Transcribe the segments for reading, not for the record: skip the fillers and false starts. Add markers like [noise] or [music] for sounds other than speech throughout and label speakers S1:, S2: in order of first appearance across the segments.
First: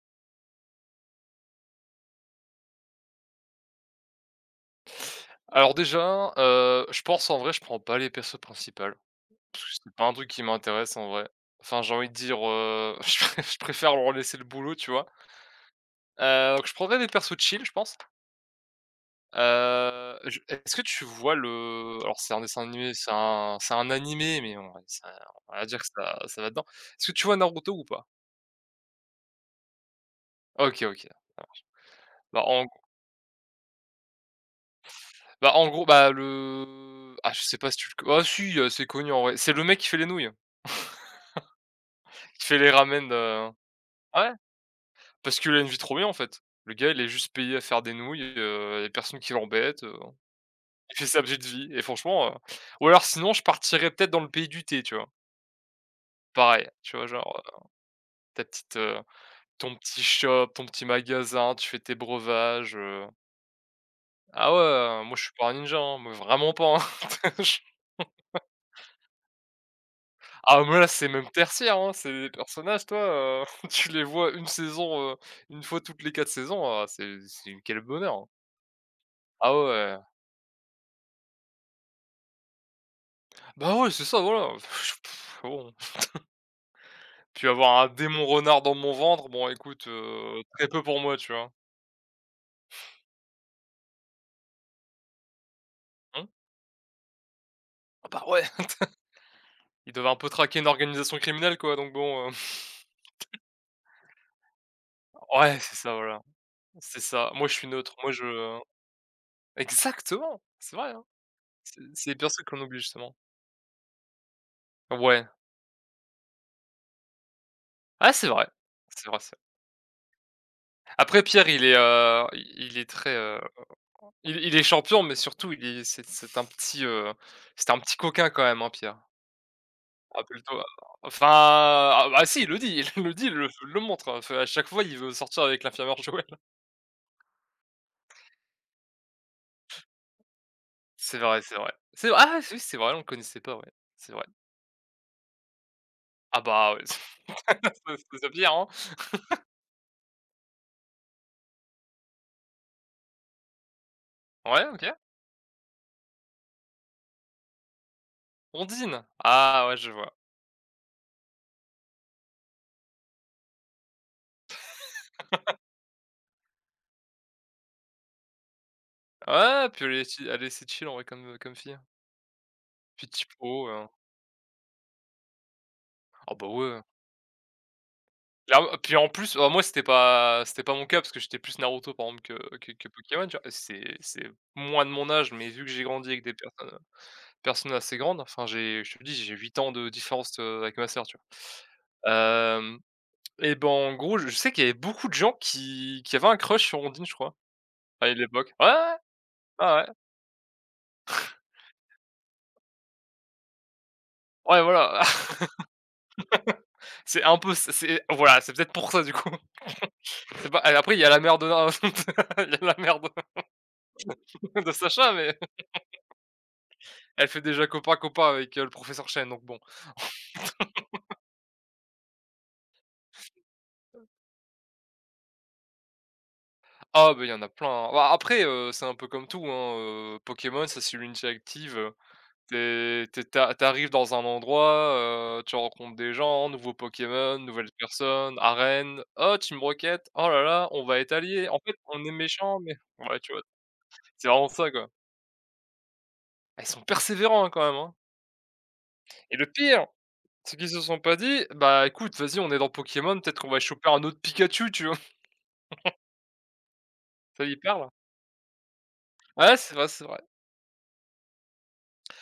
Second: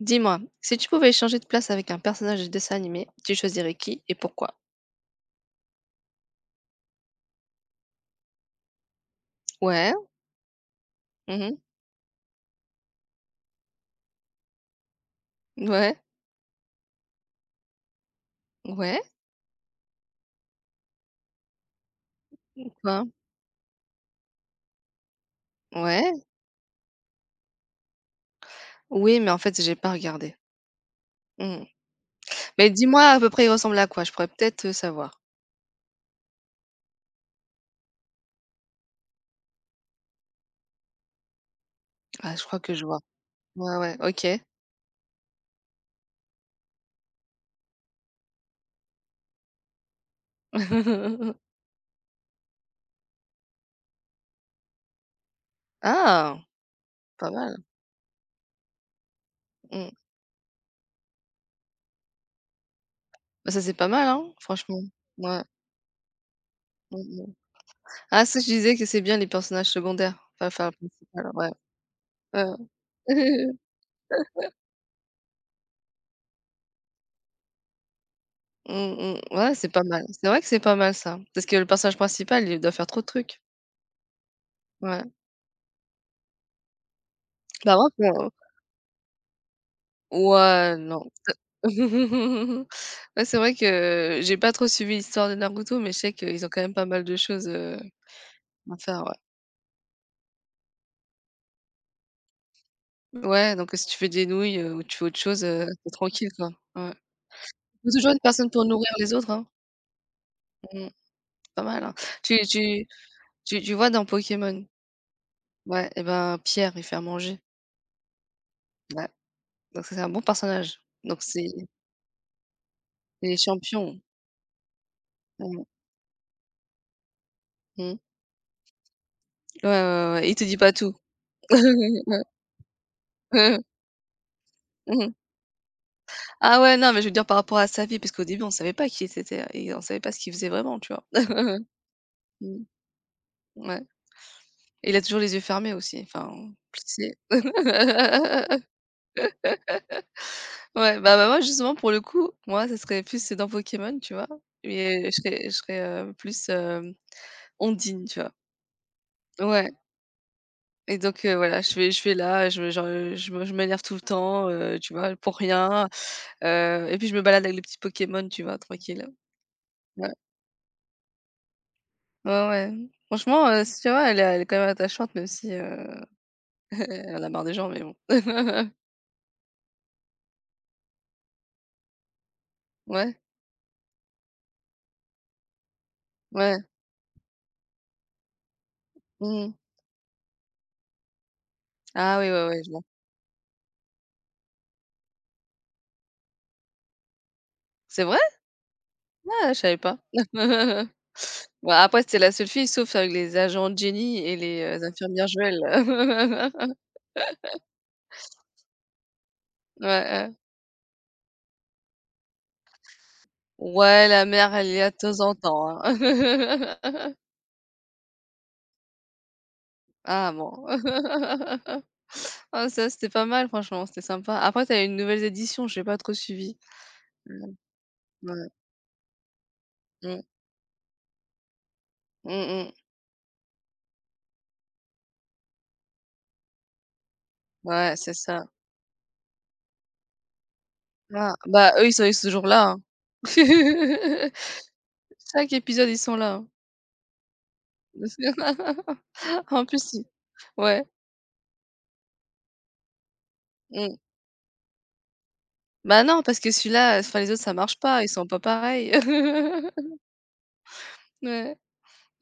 S1: Dis-moi, si tu pouvais changer de place avec un personnage de dessin animé, tu choisirais qui et pourquoi?
S2: Alors déjà, je pense en vrai je prends pas les persos principales, parce que
S1: Ouais,
S2: c'est pas un truc qui m'intéresse en vrai.
S1: mmh
S2: Enfin j'ai envie de dire, [laughs] je préfère leur laisser le boulot, tu vois?
S1: ouais,
S2: Donc je prendrais des persos chill je pense.
S1: ouais,
S2: Je Est-ce que tu vois le alors c'est un dessin animé,
S1: pourquoi?
S2: c'est un animé, mais on va ça on va dire que
S1: Ouais.
S2: ça va dedans. Est-ce que tu vois Naruto ou pas?
S1: Oui, mais en fait, j'ai pas regardé.
S2: OK, OK.
S1: Mmh.
S2: Bah en
S1: Mais dis-moi à peu près, il ressemble à quoi? Je pourrais peut-être, savoir.
S2: Bah en gros, bah le ah, je sais pas si tu le co ah si, c'est connu en vrai. C'est le mec qui fait les nouilles,
S1: Ah, je
S2: qui fait
S1: crois
S2: les
S1: que je vois.
S2: ramen.
S1: Ouais, ouais, OK.
S2: Parce qu'il a une vie trop bien, en fait. Le gars, il est juste payé à faire des nouilles, il y a personne qui l'embête, il fait sa
S1: [laughs]
S2: petite vie et franchement, ou alors sinon je partirais peut-être dans le pays du thé, tu vois?
S1: Ah!
S2: Pareil, tu vois?
S1: Pas
S2: Genre,
S1: mal.
S2: ta petite, ton
S1: Mmh.
S2: petit shop, ton petit magasin, tu fais tes breuvages.
S1: Bah, ça, c'est pas mal, hein,
S2: Ah ouais,
S1: franchement.
S2: moi je suis
S1: Ouais.
S2: pas un ninja, hein, mais vraiment pas,
S1: Mmh
S2: hein.
S1: mh.
S2: [laughs] Je
S1: Ah, ça, je disais que c'est bien les personnages secondaires, pas
S2: Ah
S1: enfin,
S2: mais là, c'est même
S1: principal, ouais.
S2: tertiaire, hein, c'est des personnages, toi,
S1: Ouais. [laughs]
S2: [laughs] tu les vois une saison, 1 fois toutes les 4 saisons, ah c'est quel bonheur, hein.
S1: Mmh mh.
S2: Ah
S1: Ouais, c'est pas
S2: ouais.
S1: mal. C'est vrai que c'est pas mal ça. Parce que le personnage principal, il doit faire trop de trucs.
S2: Bah ouais, c'est ça, voilà.
S1: Ouais.
S2: [laughs] Bon. Puis
S1: Bah,
S2: avoir un
S1: moi
S2: démon
S1: pour
S2: renard dans mon ventre, bon écoute, très
S1: ouais,
S2: peu pour
S1: non.
S2: moi, tu
S1: T
S2: vois?
S1: [laughs] Ouais, c'est vrai que j'ai pas trop suivi l'histoire de Naruto, mais je sais
S2: Hein?
S1: qu'ils ont quand même pas mal de choses,
S2: Ah bah ouais,
S1: à
S2: [laughs]
S1: faire, ouais.
S2: il devait un peu traquer une organisation criminelle quoi, donc bon, [laughs]
S1: Ouais, donc si tu fais des nouilles, ou tu fais autre chose,
S2: ouais, c'est
S1: tu es
S2: ça, voilà.
S1: tranquille, quoi. Ouais.
S2: C'est ça. Moi, je suis
S1: Il
S2: neutre.
S1: faut toujours
S2: Moi,
S1: une personne
S2: je
S1: pour nourrir les autres, hein.
S2: [laughs] Exactement! C'est
S1: Mmh,
S2: vrai, hein.
S1: c'est pas mal, hein.
S2: C'est les
S1: Tu
S2: personnes qu'on oublie
S1: tu
S2: justement.
S1: tu vois dans Pokémon?
S2: Ouais.
S1: Ouais, et ben, Pierre, il fait à manger.
S2: Ah, c'est vrai. C'est
S1: Ouais,
S2: vrai, c'est vrai.
S1: donc ça, c'est un bon personnage. Donc
S2: Après
S1: c'est
S2: Pierre, il est, il est très,
S1: il est champion.
S2: il est champion, mais surtout il
S1: Mmh
S2: est c'est un petit, c'était un petit
S1: mh.
S2: coquin quand même, hein, Pierre.
S1: Ouais, ouais, ouais, ouais. Il te dit
S2: Rappelle-toi,
S1: pas tout.
S2: enfin,
S1: [laughs]
S2: ah bah, si, il le dit, il [laughs] le dit, il le montre, hein. Enfin, à chaque fois, il veut
S1: Mmh
S2: sortir avec l'infirmière Joël. [laughs]
S1: Ah ouais, non, mais je veux dire par rapport à sa vie, parce qu'au début, on savait pas qui c'était et on savait pas ce qu'il faisait vraiment, tu vois?
S2: C'est vrai, c'est vrai. C'est vrai, ah oui,
S1: Mmh,
S2: c'est vrai, on le connaissait pas, ouais,
S1: ouais.
S2: c'est vrai.
S1: Et il a toujours les yeux fermés aussi, enfin,
S2: Ah bah, ouais, [laughs]
S1: c'est.
S2: c'est pas pire, hein.
S1: [laughs] Ouais, bah, moi, justement, pour le coup, moi, ça serait plus dans Pokémon, tu vois?
S2: Ouais, OK.
S1: Mais je serais, plus, Ondine, tu vois?
S2: Ondine? Ah
S1: Ouais
S2: ouais, je vois.
S1: et donc voilà, je vais là, je me genre, je m'énerve tout le temps, tu vois? Pour rien, et puis je me balade avec les petits Pokémon, tu vois? Tranquille.
S2: Ouais, puis
S1: Ouais.
S2: elle est assez chill en vrai comme fille.
S1: Ouais, ouais.
S2: Puis
S1: Franchement,
S2: typo,
S1: si tu vois, elle est quand même attachante même si,
S2: ah bah,
S1: [laughs]
S2: ouais.
S1: elle en a marre des gens, mais bon. [laughs]
S2: Clairement, puis en plus, bah, moi, c'était pas mon cas parce que j'étais plus Naruto, par exemple, que
S1: Ouais,
S2: Pokémon, tu vois? C'est moins de mon âge, mais vu que j'ai grandi avec des
S1: ouais.
S2: personne assez grande, enfin j'ai je te le dis, j'ai
S1: Mmh
S2: 8 ans de différence, avec ma sœur, tu vois?
S1: Ah oui, ouais, ouais, je
S2: Hem
S1: vois.
S2: Et ben, en gros, je sais qu'il y avait beaucoup de gens qui avaient un crush sur Ondine, je crois,
S1: C'est
S2: à
S1: vrai?
S2: l'époque. Ouais,
S1: Ah, je
S2: ouais, ouais,
S1: savais
S2: ouais,
S1: pas. [laughs] Bon, après, c'était la seule fille, sauf avec les agents Jenny et
S2: ouais, ouais,
S1: les,
S2: voilà.
S1: infirmières
S2: [laughs]
S1: Joël. [laughs]
S2: C'est voilà, c'est peut-être pour ça, du coup.
S1: Ouais, ouais.
S2: [laughs] C'est pas. Après il y a la mère de na [laughs] il y a la mère de
S1: Ouais, la mère,
S2: [laughs]
S1: elle
S2: de
S1: y a de
S2: Sacha,
S1: temps
S2: mais
S1: en temps, hein.
S2: [laughs] elle
S1: [laughs]
S2: fait déjà copain copain avec, le professeur Chen, donc bon.
S1: Ah bon. [laughs] Ah ça, c'était pas mal franchement, c'était sympa. Après, t'as eu une nouvelles éditions, j'ai pas trop suivi.
S2: Ah, ben il y en a
S1: Mmh,
S2: plein, hein. Bah, après,
S1: ouais.
S2: c'est un peu comme tout, hein,
S1: Mmh.
S2: Pokémon, ça c'est l'unité active,
S1: Mmh mh.
S2: t'es t'es tu es dans un endroit, tu rencontres des gens, nouveaux Pokémon, nouvelles
S1: Ouais, c'est
S2: personnes,
S1: ça.
S2: arène. «Oh, Team Rocket, oh là là, on va être
S1: Ah,
S2: alliés. En
S1: bah,
S2: fait,
S1: eux, ils
S2: on
S1: sont
S2: est
S1: ils sont toujours
S2: méchants,
S1: là,
S2: mais»
S1: hein.
S2: ouais, tu vois? C'est
S1: [laughs]
S2: vraiment ça, quoi.
S1: Chaque épisode, ils sont là, hein.
S2: Ah, ils sont persévérants, hein, quand même, hein. Et le
S1: [laughs] En
S2: pire,
S1: plus, ils
S2: c'est qu'ils se
S1: ouais,
S2: sont pas dit: «Bah, écoute, vas-y, on est dans Pokémon, peut-être qu'on va choper
S1: mmh.
S2: un autre Pikachu», tu vois? [laughs]
S1: Bah, non, parce que celui-là, enfin, les autres,
S2: C'est
S1: ça
S2: hyper,
S1: marche
S2: là.
S1: pas, ils sont pas pareils.
S2: Ouais, c'est vrai,
S1: [laughs]
S2: c'est vrai.
S1: Ouais.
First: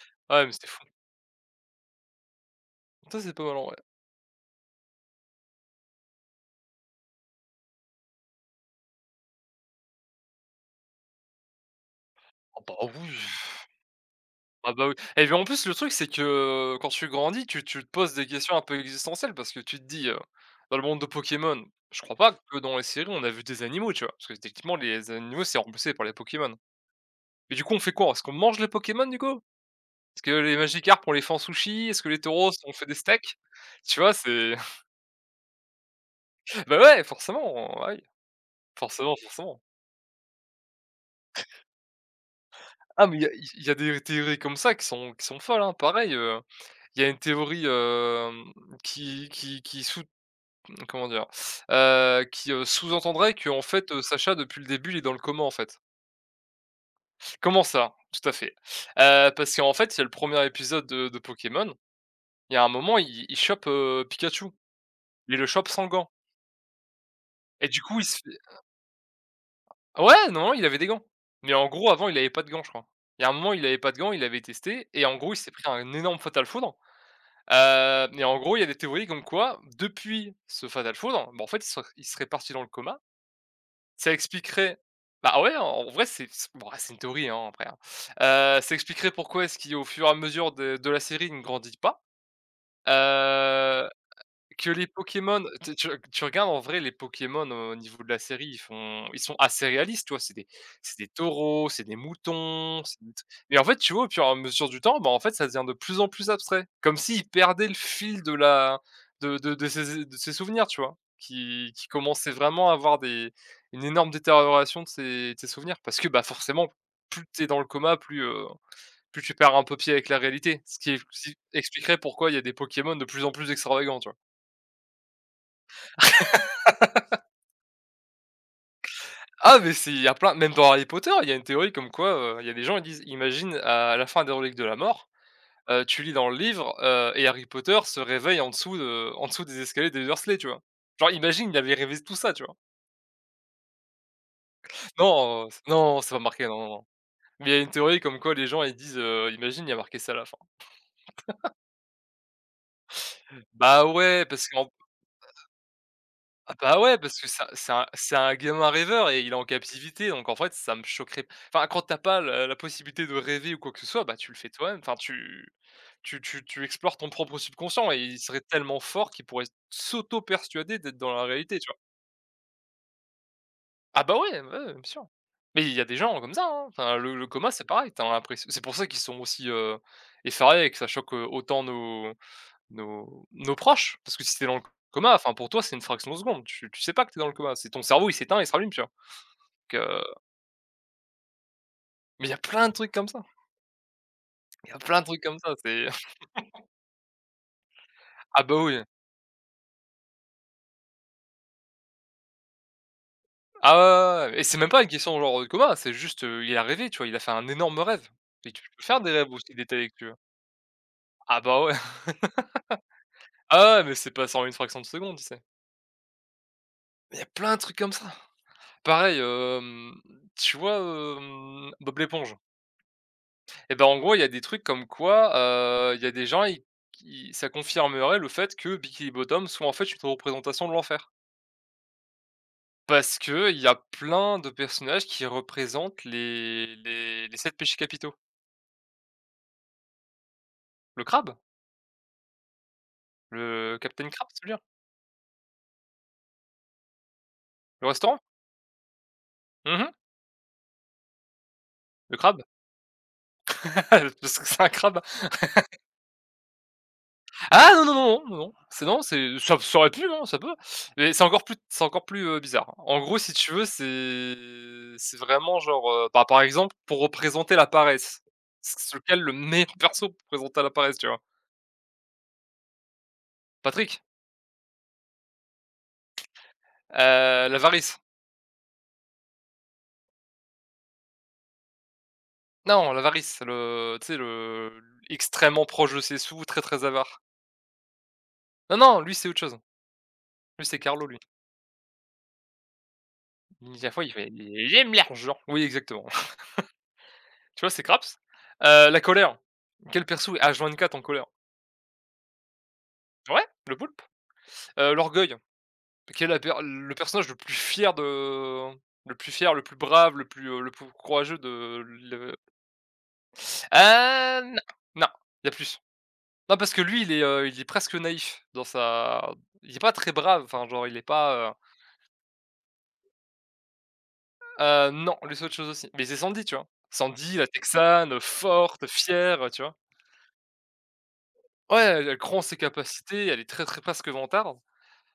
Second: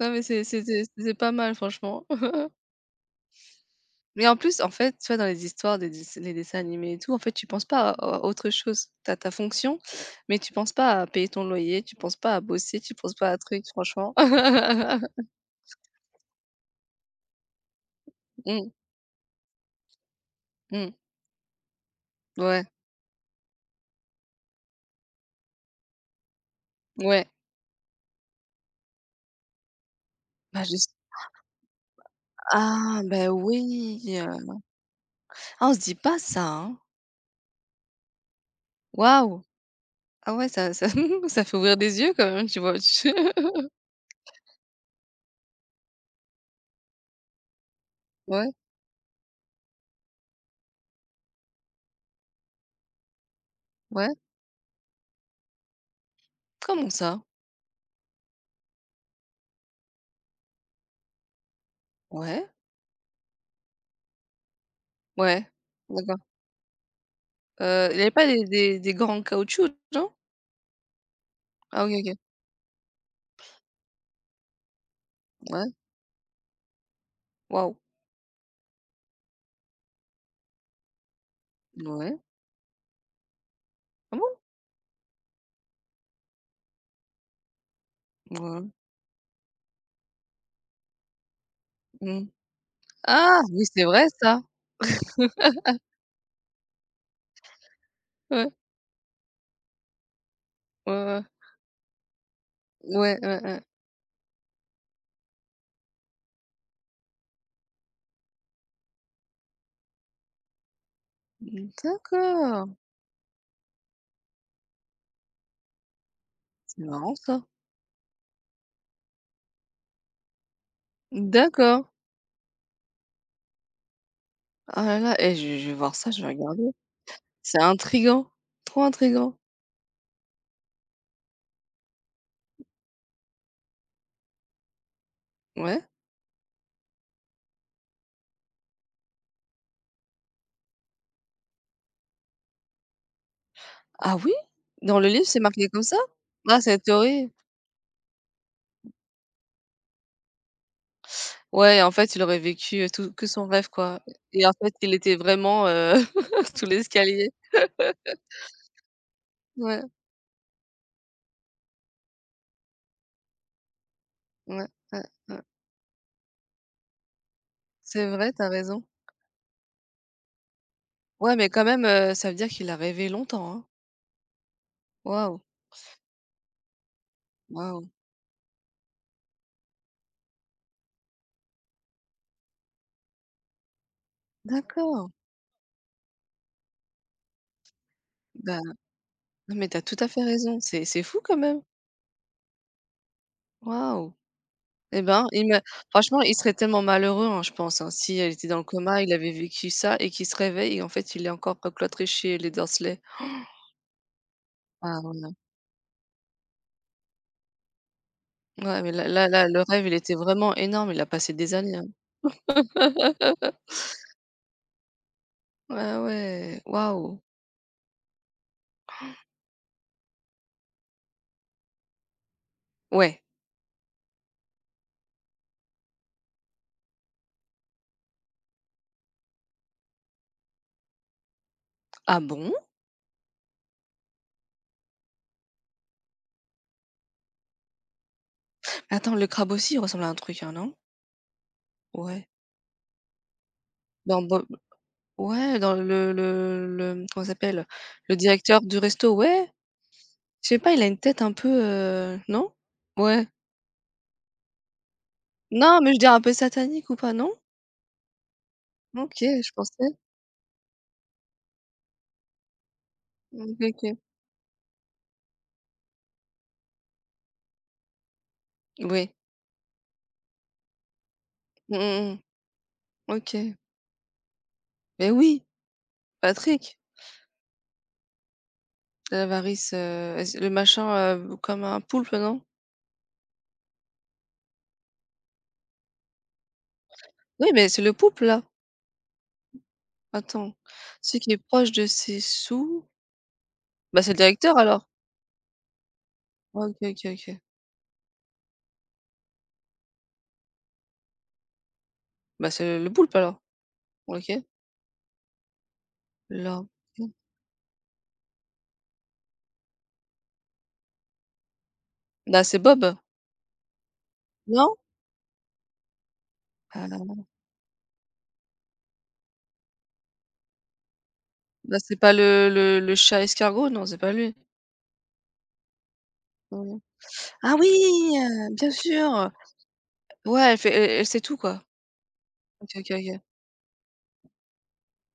S1: Non, mais c'est
S2: Ouais, mais
S1: c'est
S2: c'est fou.
S1: c'est c'est pas mal, franchement. [laughs]
S2: Ça, c'est pas mal, en vrai.
S1: Mais en plus, en fait, tu vois, dans les histoires des dessins animés et tout, en fait, tu penses pas à autre chose. T'as ta fonction, mais tu penses pas à payer ton loyer, tu penses pas à
S2: Ah bah,
S1: bosser, tu penses
S2: oui.
S1: pas à truc, franchement.
S2: Ah bah, oui et
S1: [laughs]
S2: puis en plus le truc c'est que, quand tu grandis tu te poses des questions un
S1: Mmh,
S2: peu existentielles parce que tu te dis, «Dans le
S1: mmh,
S2: monde de Pokémon, je crois pas que
S1: ouais,
S2: dans les séries on a vu des animaux», tu vois? Parce que techniquement les animaux c'est remplacé par les Pokémon.
S1: ouais.
S2: Mais du coup on fait quoi? Est-ce qu'on mange les Pokémon du coup? Est-ce que les
S1: Bah, je
S2: Magikarp on les fait en sushi? Est-ce que les taureaux on fait des
S1: Ah ben
S2: steaks? Tu
S1: oui,
S2: vois? C'est
S1: ah on se dit pas ça,
S2: [laughs]
S1: hein.
S2: bah, ouais forcément,
S1: Waouh!
S2: forcément.
S1: Ah ouais ça ça [laughs] ça fait ouvrir des yeux quand même, tu vois?
S2: Ah mais il y a
S1: [laughs]
S2: y a des théories comme ça qui sont folles, hein. Pareil, il y a une théorie,
S1: Ouais,
S2: qui sous Comment dire? Qui, sous-entendrait que en fait,
S1: ouais.
S2: Sacha depuis le début, il est dans le coma en fait.
S1: Comment ça?
S2: Comment ça? Tout à fait. Parce qu'en fait, il y a le premier épisode de Pokémon,
S1: Ouais,
S2: il y a un moment, il chope, Pikachu. Il le
S1: ouais,
S2: chope sans gants
S1: d'accord.
S2: et du coup,
S1: Il y
S2: il
S1: avait
S2: se
S1: pas
S2: fait.
S1: des gants en caoutchouc, non?
S2: Ouais, non, il avait des gants. Mais en
S1: Ah
S2: gros,
S1: oui,
S2: avant,
S1: OK.
S2: il
S1: OK.
S2: avait pas de gants, je crois. Il y a un moment, il avait pas de gants, il avait testé et en gros, il s'est pris
S1: Ouais,
S2: un énorme fatal foudre.
S1: waouh.
S2: Mais en gros, il y a des théories comme quoi, depuis ce fatal foudre, bah, en fait, il
S1: Ouais.
S2: serait parti dans le coma. Ça
S1: Ah bon?
S2: expliquerait. Bah, ouais, en vrai, c'est c bon, ah, c'est une théorie, hein, après, hein.
S1: Ouais.
S2: Ça expliquerait pourquoi est-ce qu'au fur et à mesure de la série, il ne grandit pas.
S1: Mmh. Ah oui, c'est
S2: Heu
S1: vrai ça.
S2: que les Pokémon tu tu tu regardes en vrai les Pokémon au niveau de la série,
S1: Ouais,
S2: ils sont assez réalistes, tu vois?
S1: ouais,
S2: C'est des
S1: ouais.
S2: taureaux, c'est des moutons, c'est des
S1: Ouais,
S2: t
S1: ouais,
S2: et
S1: ouais.
S2: en fait, tu vois, au fur et à mesure du temps, bah, en fait, ça devient de plus en plus abstrait. Comme s'ils perdaient le fil de ses souvenirs, tu vois? Qui commençaient
S1: D'accord.
S2: vraiment à avoir des une énorme détérioration de ses souvenirs. Parce que, bah, forcément,
S1: C'est marrant
S2: plus tu
S1: ça.
S2: es dans le coma, plus tu perds un peu pied avec la réalité. Ce qui ex
S1: D'accord.
S2: expliquerait pourquoi il y a des Pokémon de plus en plus extravagants, tu vois?
S1: Ah là là, eh je vais voir ça, je vais regarder. C'est intriguant, trop intriguant.
S2: Ah mais c'est il y a plein même dans Harry Potter, il y a une théorie comme quoi, il y a des gens, ils disent: «Imagine à la fin des reliques de la mort,
S1: Ouais.
S2: tu lis dans le livre, et Harry Potter se réveille en dessous de en dessous des escaliers des Dursley», tu vois? Genre imagine, il avait rêvé tout ça, tu vois?
S1: Ah oui? Dans le livre, c'est
S2: Non, c
S1: marqué comme ça?
S2: non, c'est pas marqué, non,
S1: Ah,
S2: non,
S1: c'est la
S2: non.
S1: théorie?
S2: Mais il y a une théorie comme quoi les gens, ils disent, «Imagine, il y a marqué ça à la fin».
S1: Ouais, en fait, il aurait vécu, tout que son rêve,
S2: Bah
S1: quoi
S2: ouais,
S1: et
S2: parce
S1: en
S2: qu'en
S1: fait, il était vraiment,
S2: Ah
S1: [laughs] sous
S2: bah, ouais, parce que
S1: l'escalier.
S2: c'est un gamin rêveur et il est en
S1: Ouais,
S2: captivité, donc en fait, ça me choquerait. Enfin, quand t'as pas le la possibilité de rêver ou quoi que ce soit, bah, tu le fais
S1: ouais,
S2: toi-même. Enfin,
S1: ouais, ouais.
S2: tu explores ton propre subconscient et
S1: C'est
S2: il
S1: vrai,
S2: serait
S1: t'as
S2: tellement
S1: raison.
S2: fort qu'il pourrait s'auto-persuader d'être dans la
S1: Ouais, mais
S2: réalité,
S1: quand
S2: tu vois?
S1: même, ça veut dire qu'il a rêvé longtemps, hein.
S2: Ah bah, ouais, ouais, bien sûr.
S1: Waouh,
S2: Mais il y a des gens comme ça, hein. Enfin, le coma, c'est
S1: waouh.
S2: pareil, tu as c'est pour ça qu'ils sont aussi, effarés et que ça choque, autant nos proches, parce que si t'es dans le
S1: D'accord.
S2: coma, enfin pour toi, c'est une fraction de seconde, tu sais pas que t'es dans le coma, c'est ton cerveau, il s'éteint, il se
S1: Bah,
S2: rallume, tu vois?
S1: non, mais
S2: Donc
S1: t'as tout
S2: heu,
S1: à fait raison. C'est fou quand même.
S2: mais il y a plein de trucs comme ça,
S1: Waouh
S2: il y a plein
S1: et
S2: de trucs
S1: ben,
S2: comme
S1: il
S2: ça,
S1: me
S2: c'est
S1: franchement,
S2: [laughs]
S1: il serait tellement malheureux, hein, je pense, hein, si elle
S2: ah
S1: était dans
S2: bah
S1: le
S2: oui,
S1: coma, il avait vécu ça et qu'il se réveille et en fait, il est encore cloîtré chez les Dursley.
S2: ah ouais, ouais, ouais ouais. Et c'est même pas une
S1: Ah
S2: question
S1: ouais.
S2: genre de coma, c'est juste, il a rêvé, tu vois? Il a fait un énorme rêve et tu peux
S1: Ouais, mais
S2: faire
S1: là
S2: des
S1: là
S2: rêves
S1: là,
S2: aussi
S1: le rêve,
S2: détaillés
S1: il
S2: que tu veux.
S1: était vraiment énorme, il a passé
S2: Ah
S1: des
S2: bah ouais,
S1: années, hein.
S2: [laughs]
S1: [laughs]
S2: ah ouais, mais c'est pas en une fraction de seconde, tu sais?
S1: Ah ouais,
S2: Il y
S1: waouh!
S2: a plein de trucs comme ça. Pareil, tu vois, Bob l'éponge?
S1: Ouais.
S2: Et ben, en gros, il y a des trucs comme quoi, il y a des gens, ils qui ça confirmerait le fait que Bikini Bottom soit en fait une représentation de l'enfer.
S1: Ah bon?
S2: Parce que il y a plein de personnages qui représentent les 7 péchés capitaux.
S1: Attends, le crabe aussi, il ressemble à un truc, hein, non?
S2: Le crabe,
S1: Ouais.
S2: le Captain
S1: Dans
S2: Crab,
S1: Bob
S2: c'est bien,
S1: ouais, dans le comment ça s'appelle?
S2: le
S1: Le
S2: restaurant.
S1: directeur du resto, ouais.
S2: Mmh
S1: Je sais pas, il a une tête un peu,
S2: le crabe,
S1: non? Ouais.
S2: [laughs] parce que c'est un crabe.
S1: Non, mais je dirais un peu satanique ou pas, non?
S2: Ah non, non, non, non, non, c'est non,
S1: OK,
S2: c'est
S1: je
S2: ça aurait
S1: pensais.
S2: pu, hein, ça peut, mais c'est encore plus, bizarre. En gros, si tu
S1: Mmh,
S2: veux,
S1: OK.
S2: c'est vraiment genre, bah, par exemple, pour représenter la paresse, c'est
S1: Oui.
S2: lequel le meilleur [laughs] perso pour présenter la paresse, tu vois?
S1: Mmh mh, mmh. OK.
S2: Patrick?
S1: Mais oui, Patrick,
S2: Heu, L'avarice.
S1: l'avarice varice, z le machin, comme un poulpe, non?
S2: Non, l'avarice, le tu sais, le extrêmement proche de ses sous, très, très avare.
S1: Oui, mais c'est le pouple, là.
S2: Non, non, lui, c'est autre chose.
S1: Attends.
S2: Lui, c'est Carlo,
S1: Ce
S2: lui.
S1: qui est proche de ses sous,
S2: Il à la fois,
S1: bah,
S2: il
S1: c'est le
S2: fait:
S1: directeur alors.
S2: «J'aime l'argent». Oui, exactement. [laughs]
S1: OK, OK, OK.
S2: Tu vois, c'est Craps. La colère. Quel perso est H24 en colère?
S1: Bah, c'est le poulpe alors.
S2: Ouais, le poulpe.
S1: OK.
S2: L'orgueil, qui est la per
S1: Là,
S2: le personnage le plus fier de le plus fier, le plus brave, le plus courageux de le
S1: là, c'est Bob?
S2: Ah non,
S1: Non?
S2: non, il y a plus. Non parce que lui
S1: Ah,
S2: il est presque naïf dans sa, il est pas très brave, enfin genre il est pas,
S1: bah, c'est pas le chat escargot? Non, c'est pas lui.
S2: non, lui c'est autre chose aussi, mais c'est Sandy, tu vois?
S1: Mmh.
S2: Sandy, la
S1: Ah oui!
S2: texane,
S1: Bien
S2: forte,
S1: sûr!
S2: fière, tu vois?
S1: Ouais, elle fait elle elle sait tout, quoi.
S2: Ouais, elle croit en ses
S1: OK, OK, OK.
S2: capacités, elle est très, très presque vantarde.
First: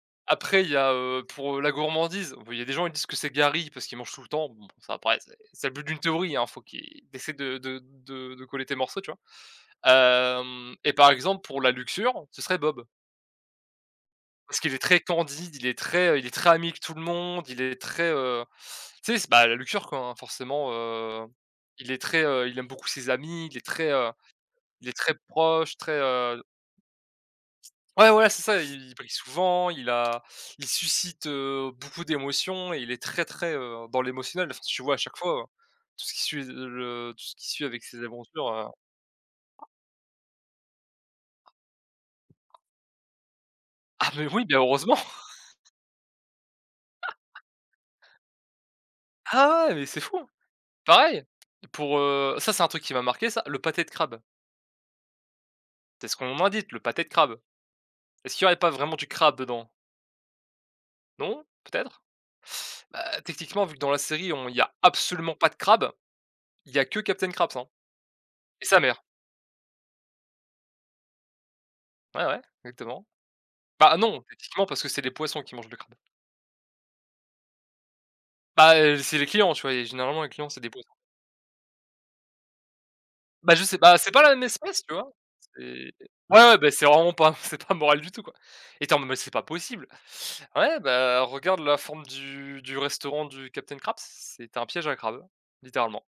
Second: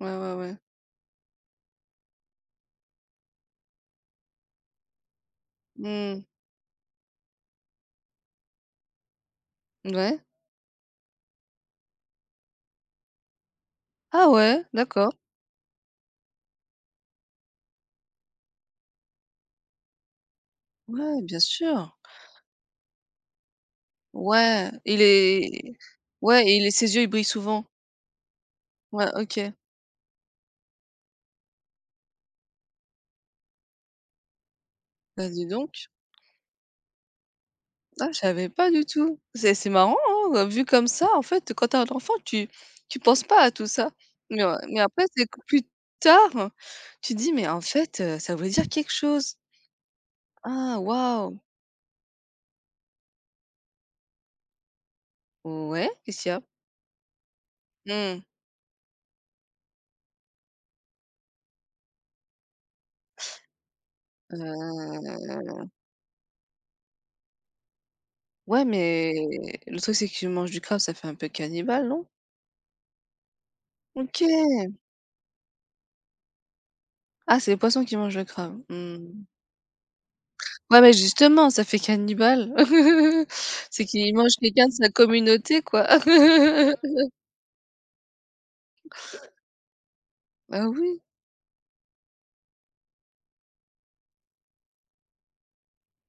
S1: Ouais, ouais, ouais.
S2: Après, il y a, pour, la gourmandise, bon, il y a des gens, ils disent que c'est Gary parce qu'il mange tout le temps. Bon, ça après, c'est le but d'une
S1: Hmm.
S2: théorie, hein, faut qu'il essaie de coller tes morceaux, tu vois?
S1: Ouais.
S2: Hem et par exemple, pour la luxure, ce serait Bob
S1: Ah
S2: parce
S1: ouais,
S2: qu'il est très
S1: d'accord.
S2: candide, il est très ami avec tout le monde, il est très, tu sais, c'est, bah, la luxure, quoi, hein, forcément,
S1: Ouais, bien
S2: il
S1: sûr.
S2: est très, il aime beaucoup ses amis,
S1: Ouais,
S2: il est
S1: il
S2: très
S1: est
S2: proche, très,
S1: ouais, il est ses yeux, ils brillent souvent.
S2: Ouais, voilà, c'est ça, il brille
S1: Ouais, OK.
S2: souvent, il suscite, beaucoup d'émotions et il est très, très, dans l'émotionnel. Enfin, tu vois à chaque
S1: Bah,
S2: fois,
S1: dis donc.
S2: tout ce qui suit le tout ce qui suit avec ses
S1: Ah, je
S2: aventures,
S1: savais pas du tout. C'est marrant, hein, vu comme ça, en fait, quand tu as un enfant, tu penses pas à tout ça.
S2: Ah mais
S1: Mais,
S2: oui,
S1: heu,
S2: bien
S1: mais
S2: heureusement.
S1: après,
S2: [laughs]
S1: c'est que plus tard, tu dis: «Mais en fait, ça veut dire quelque chose.
S2: Ah ouais, mais c'est fou.
S1: Ah
S2: Pareil,
S1: waouh!
S2: pour, ça c'est un truc qui m'a marqué ça, le pâté de crabe.
S1: Ouais,
S2: C'est ce
S1: qu'est-ce qu'il y
S2: qu'on
S1: a?
S2: indique, le pâté de crabe.
S1: Mmh,
S2: Est-ce qu'il y aurait pas vraiment du crabe dedans? Non? Peut-être? Bah, techniquement, vu que dans la série on il y a
S1: heu,
S2: absolument pas de crabe, il y a que Captain Crabs, hein, et
S1: ouais,
S2: sa mère.
S1: mais le truc, c'est que tu manges du crabe, ça fait un peu cannibale, non?
S2: Ouais, ouais, exactement. Bah non,
S1: OK.
S2: techniquement parce que c'est les poissons qui mangent le crabe.
S1: Ah, c'est les poissons qui mangent le crabe.
S2: Bah, c'est
S1: Mmh.
S2: les clients, tu vois? Et généralement les clients c'est des
S1: Ouais,
S2: poissons.
S1: mais justement, ça fait cannibale. [laughs]
S2: Bah, je sais
S1: C'est
S2: bah, c'est
S1: qu'il
S2: pas la
S1: mange
S2: même
S1: quelqu'un de
S2: espèce,
S1: sa
S2: tu vois? C'est
S1: communauté, quoi.
S2: ouais, ouais, bah, c'est
S1: [laughs]
S2: vraiment pas [laughs] c'est pas moral du tout, quoi. Et tu es en mode: «Mais c'est pas possible!»
S1: Ah
S2: Ouais,
S1: oui.
S2: bah, regarde la forme du restaurant du Captain Crabs, c'était un piège à crabe, littéralement.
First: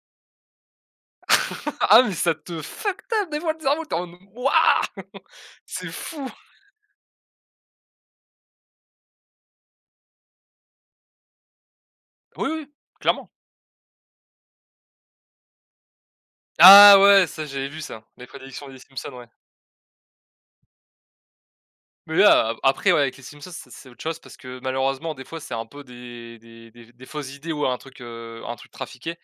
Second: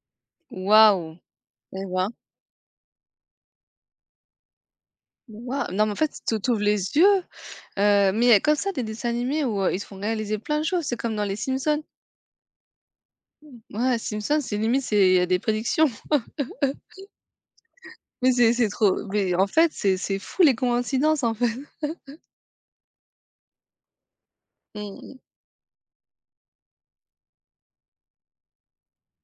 S1: Waouh! Et
S2: [laughs] Ah
S1: ben,
S2: mais ça te fuck up des fois le cerveau, tu es en mode: «Waouh! [laughs]
S1: waouh! Non,
S2: C'est
S1: mais en fait,
S2: fou!»
S1: tu ouvres les yeux, mais il y a comme ça des dessins animés où, ils te font réaliser plein de choses. C'est comme dans les Simpsons.
S2: Oui, oui, clairement.
S1: Ouais, Simpsons, c'est limite, c'est il y a des prédictions. [laughs]
S2: Ah ouais, ça j'avais vu ça, les
S1: Mais c'est
S2: prédictions
S1: c'est
S2: des
S1: trop
S2: Simpsons, ouais.
S1: mais en fait, c'est fou les coïncidences, en fait.
S2: Mais là, a après, ouais, avec les Simpsons, c'est autre chose parce que malheureusement,
S1: Mmh
S2: des fois, c'est un peu des fausses idées ou un truc trafiqué.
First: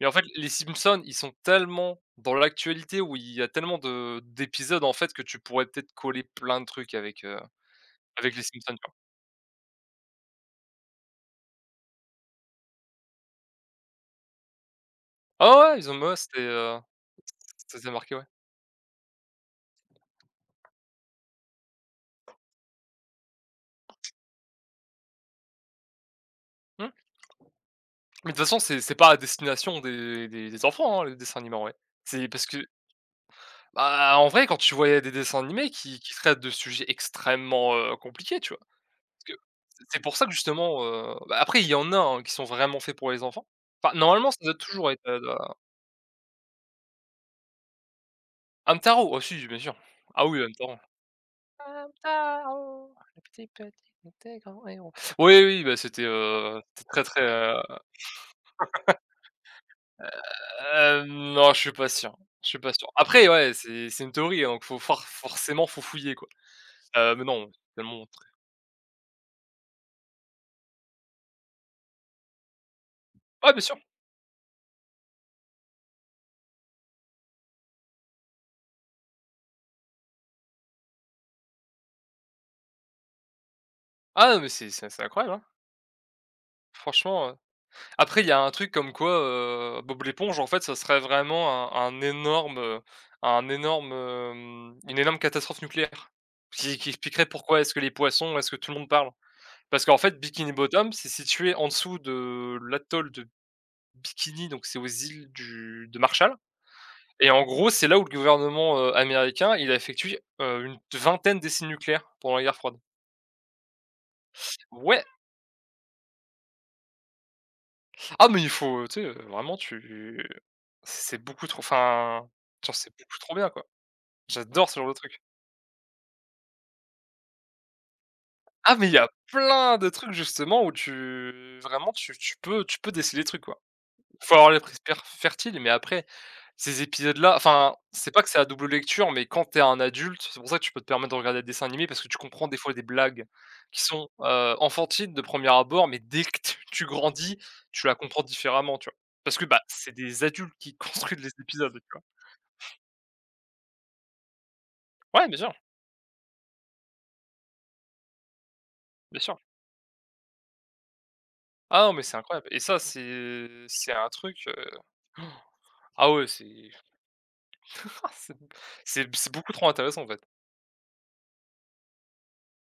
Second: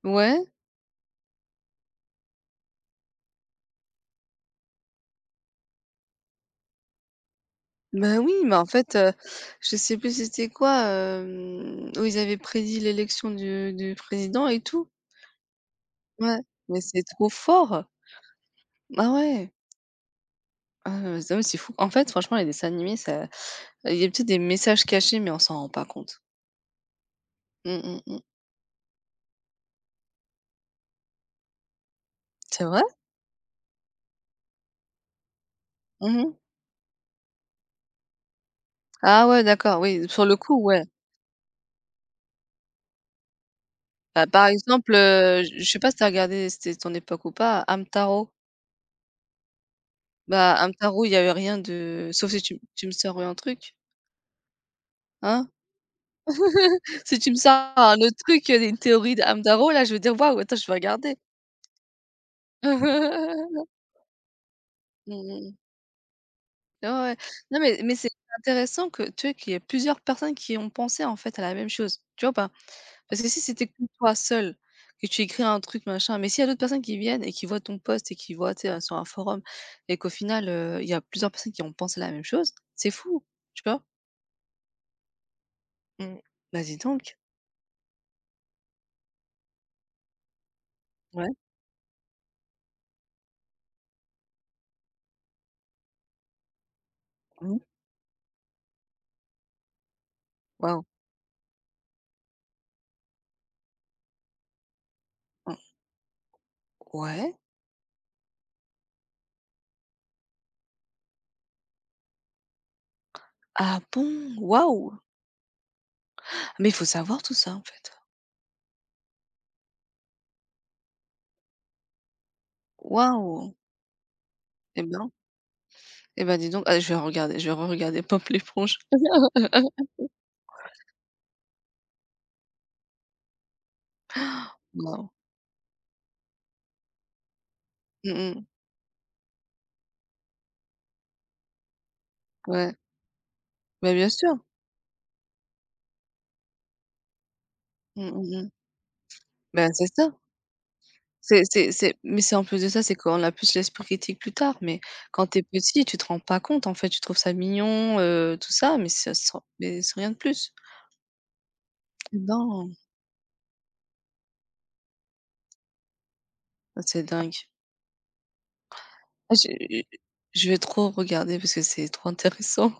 S2: Mais en fait,
S1: Ouais,
S2: les Simpsons, ils sont tellement dans l'actualité où il y a tellement de d'épisodes, en fait, que tu pourrais peut-être coller plein de trucs avec,
S1: ben oui,
S2: avec les
S1: mais en
S2: Simpsons, quoi.
S1: fait, je sais plus c'était quoi, où ils avaient prédit l'élection du président et tout.
S2: Ah ouais, ouais, ils ont ouais, c'était,
S1: Ouais, mais c'est trop
S2: ça
S1: fort!
S2: s'est marqué, ouais.
S1: Ah ouais, ah, c'est fou. En fait, franchement, les dessins animés, ça il y a peut-être des messages cachés, mais on s'en rend pas compte.
S2: Mmh.
S1: Mmh, mmh, mmh.
S2: Mais de toute façon, c'est pas à destination des enfants, hein, les dessins animés, en. C'est parce que,
S1: C'est vrai?
S2: bah, en vrai, quand tu voyais des dessins animés qui
S1: Mmh
S2: traitent de sujets extrêmement, compliqués, tu vois? Parce
S1: Ah
S2: que
S1: ouais, d'accord,
S2: c'est
S1: oui,
S2: pour
S1: sur
S2: ça que
S1: le coup,
S2: justement,
S1: ouais.
S2: bah, après il y en a, hein, qui sont vraiment faits pour les enfants. Enfin,
S1: Bah,
S2: normalement, ça
S1: par
S2: doit toujours
S1: exemple,
S2: être, de.
S1: je sais pas si t'as regardé, c'était ton époque ou pas, Hamtaro.
S2: Hamtaro! Ah si, bien sûr. Ah oui,
S1: Bah,
S2: Hamtaro.
S1: Hamtaro, il y avait rien de sauf si tu
S2: Hamtaro,
S1: me sors
S2: le
S1: un
S2: petit petit
S1: truc,
S2: était grand héros. Oui,
S1: hein?
S2: oui, bah, c'était,
S1: [laughs] Si tu me sors un autre truc, une théorie de Hamtaro, là, je vais dire: «Waouh, attends, je vais
S2: hem,
S1: regarder».
S2: non, je suis pas sûr, je suis pas sûr. Après, ouais,
S1: [laughs]
S2: c'est une théorie, hein, donc faut
S1: Mmh mmh.
S2: forcément, faut fouiller, quoi.
S1: Ouais, ouais.
S2: Mais non,
S1: Non mais
S2: tellement
S1: c'est intéressant que, tu vois qu'il y ait plusieurs personnes qui ont pensé, en fait, à la même chose, tu vois pas? Parce que si
S2: ah, bien
S1: c'était que
S2: sûr!
S1: toi seul, que tu écris un truc, machin, mais s'il y a d'autres personnes qui viennent et qui voient ton post et qui voient, tu sais, sur un forum et qu'au final, il y a plusieurs personnes qui ont pensé la même chose, c'est fou, tu vois?
S2: Ah, mais c'est c'est incroyable, hein.
S1: Mmh. Bah, dis donc.
S2: Franchement, après, il y a un truc comme quoi, Bob l'éponge, en fait, ça serait
S1: Ouais.
S2: vraiment un énorme, une énorme catastrophe nucléaire qui expliquerait
S1: Mmh.
S2: pourquoi est-ce que tout le monde parle. Parce qu'en fait, Bikini
S1: Waouh.
S2: Bottom, c'est situé en dessous de l'atoll de Bikini, donc c'est aux îles
S1: Mmh.
S2: du de Marshall et
S1: Ouais.
S2: en gros, c'est là où le gouvernement, américain, il a effectué, une vingtaine d'essais nucléaires pendant la guerre froide.
S1: Ah bon? Waouh!
S2: Ouais!
S1: Mais il faut savoir tout ça, en fait.
S2: Ah mais il faut, tu sais, vraiment tu c'est beaucoup trop enfin, genre, c'est beaucoup trop
S1: Waouh!
S2: bien, quoi. J'adore ce
S1: Et
S2: genre de
S1: ben
S2: truc.
S1: et ben, dis donc. Ah, je vais re-regarder Pop
S2: Ah,
S1: l'éponge.
S2: mais il y a plein de
S1: [laughs]
S2: trucs justement où tu vraiment tu tu peux déceler les trucs, quoi. Faut avoir les prises
S1: Waouh.
S2: fertile, mais après ces épisodes-là, enfin, c'est
S1: Mmh
S2: pas que c'est à
S1: mh.
S2: double lecture, mais quand t'es un adulte, c'est pour ça que tu peux te permettre de regarder des dessins animés parce que tu comprends des fois
S1: Ouais.
S2: des blagues qui
S1: Bah, bien
S2: sont,
S1: sûr.
S2: enfantines de premier abord, mais dès que tu grandis, tu la
S1: Mmh,
S2: comprends
S1: mmh mh.
S2: différemment, tu vois? Parce que, bah,
S1: Bah, c'est
S2: c'est
S1: ça.
S2: des adultes qui [laughs] construisent les épisodes, tu
S1: C'est
S2: vois?
S1: mais c'est en plus de ça, c'est qu'on a plus l'esprit critique plus tard, mais quand
S2: Ouais, bien
S1: t'es
S2: sûr,
S1: petit, tu te rends pas compte, en fait, tu trouves ça mignon, tout ça, mais c'est
S2: bien sûr.
S1: sans mais c'est rien de plus.
S2: Ah non, mais c'est incroyable et
S1: Non,
S2: ça, c'est un truc, ah ouais, c'est
S1: ah c'est dingue.
S2: [laughs] C'est c'est
S1: Ah je
S2: beaucoup trop intéressant, en fait.
S1: je vais trop regarder parce que c'est trop intéressant.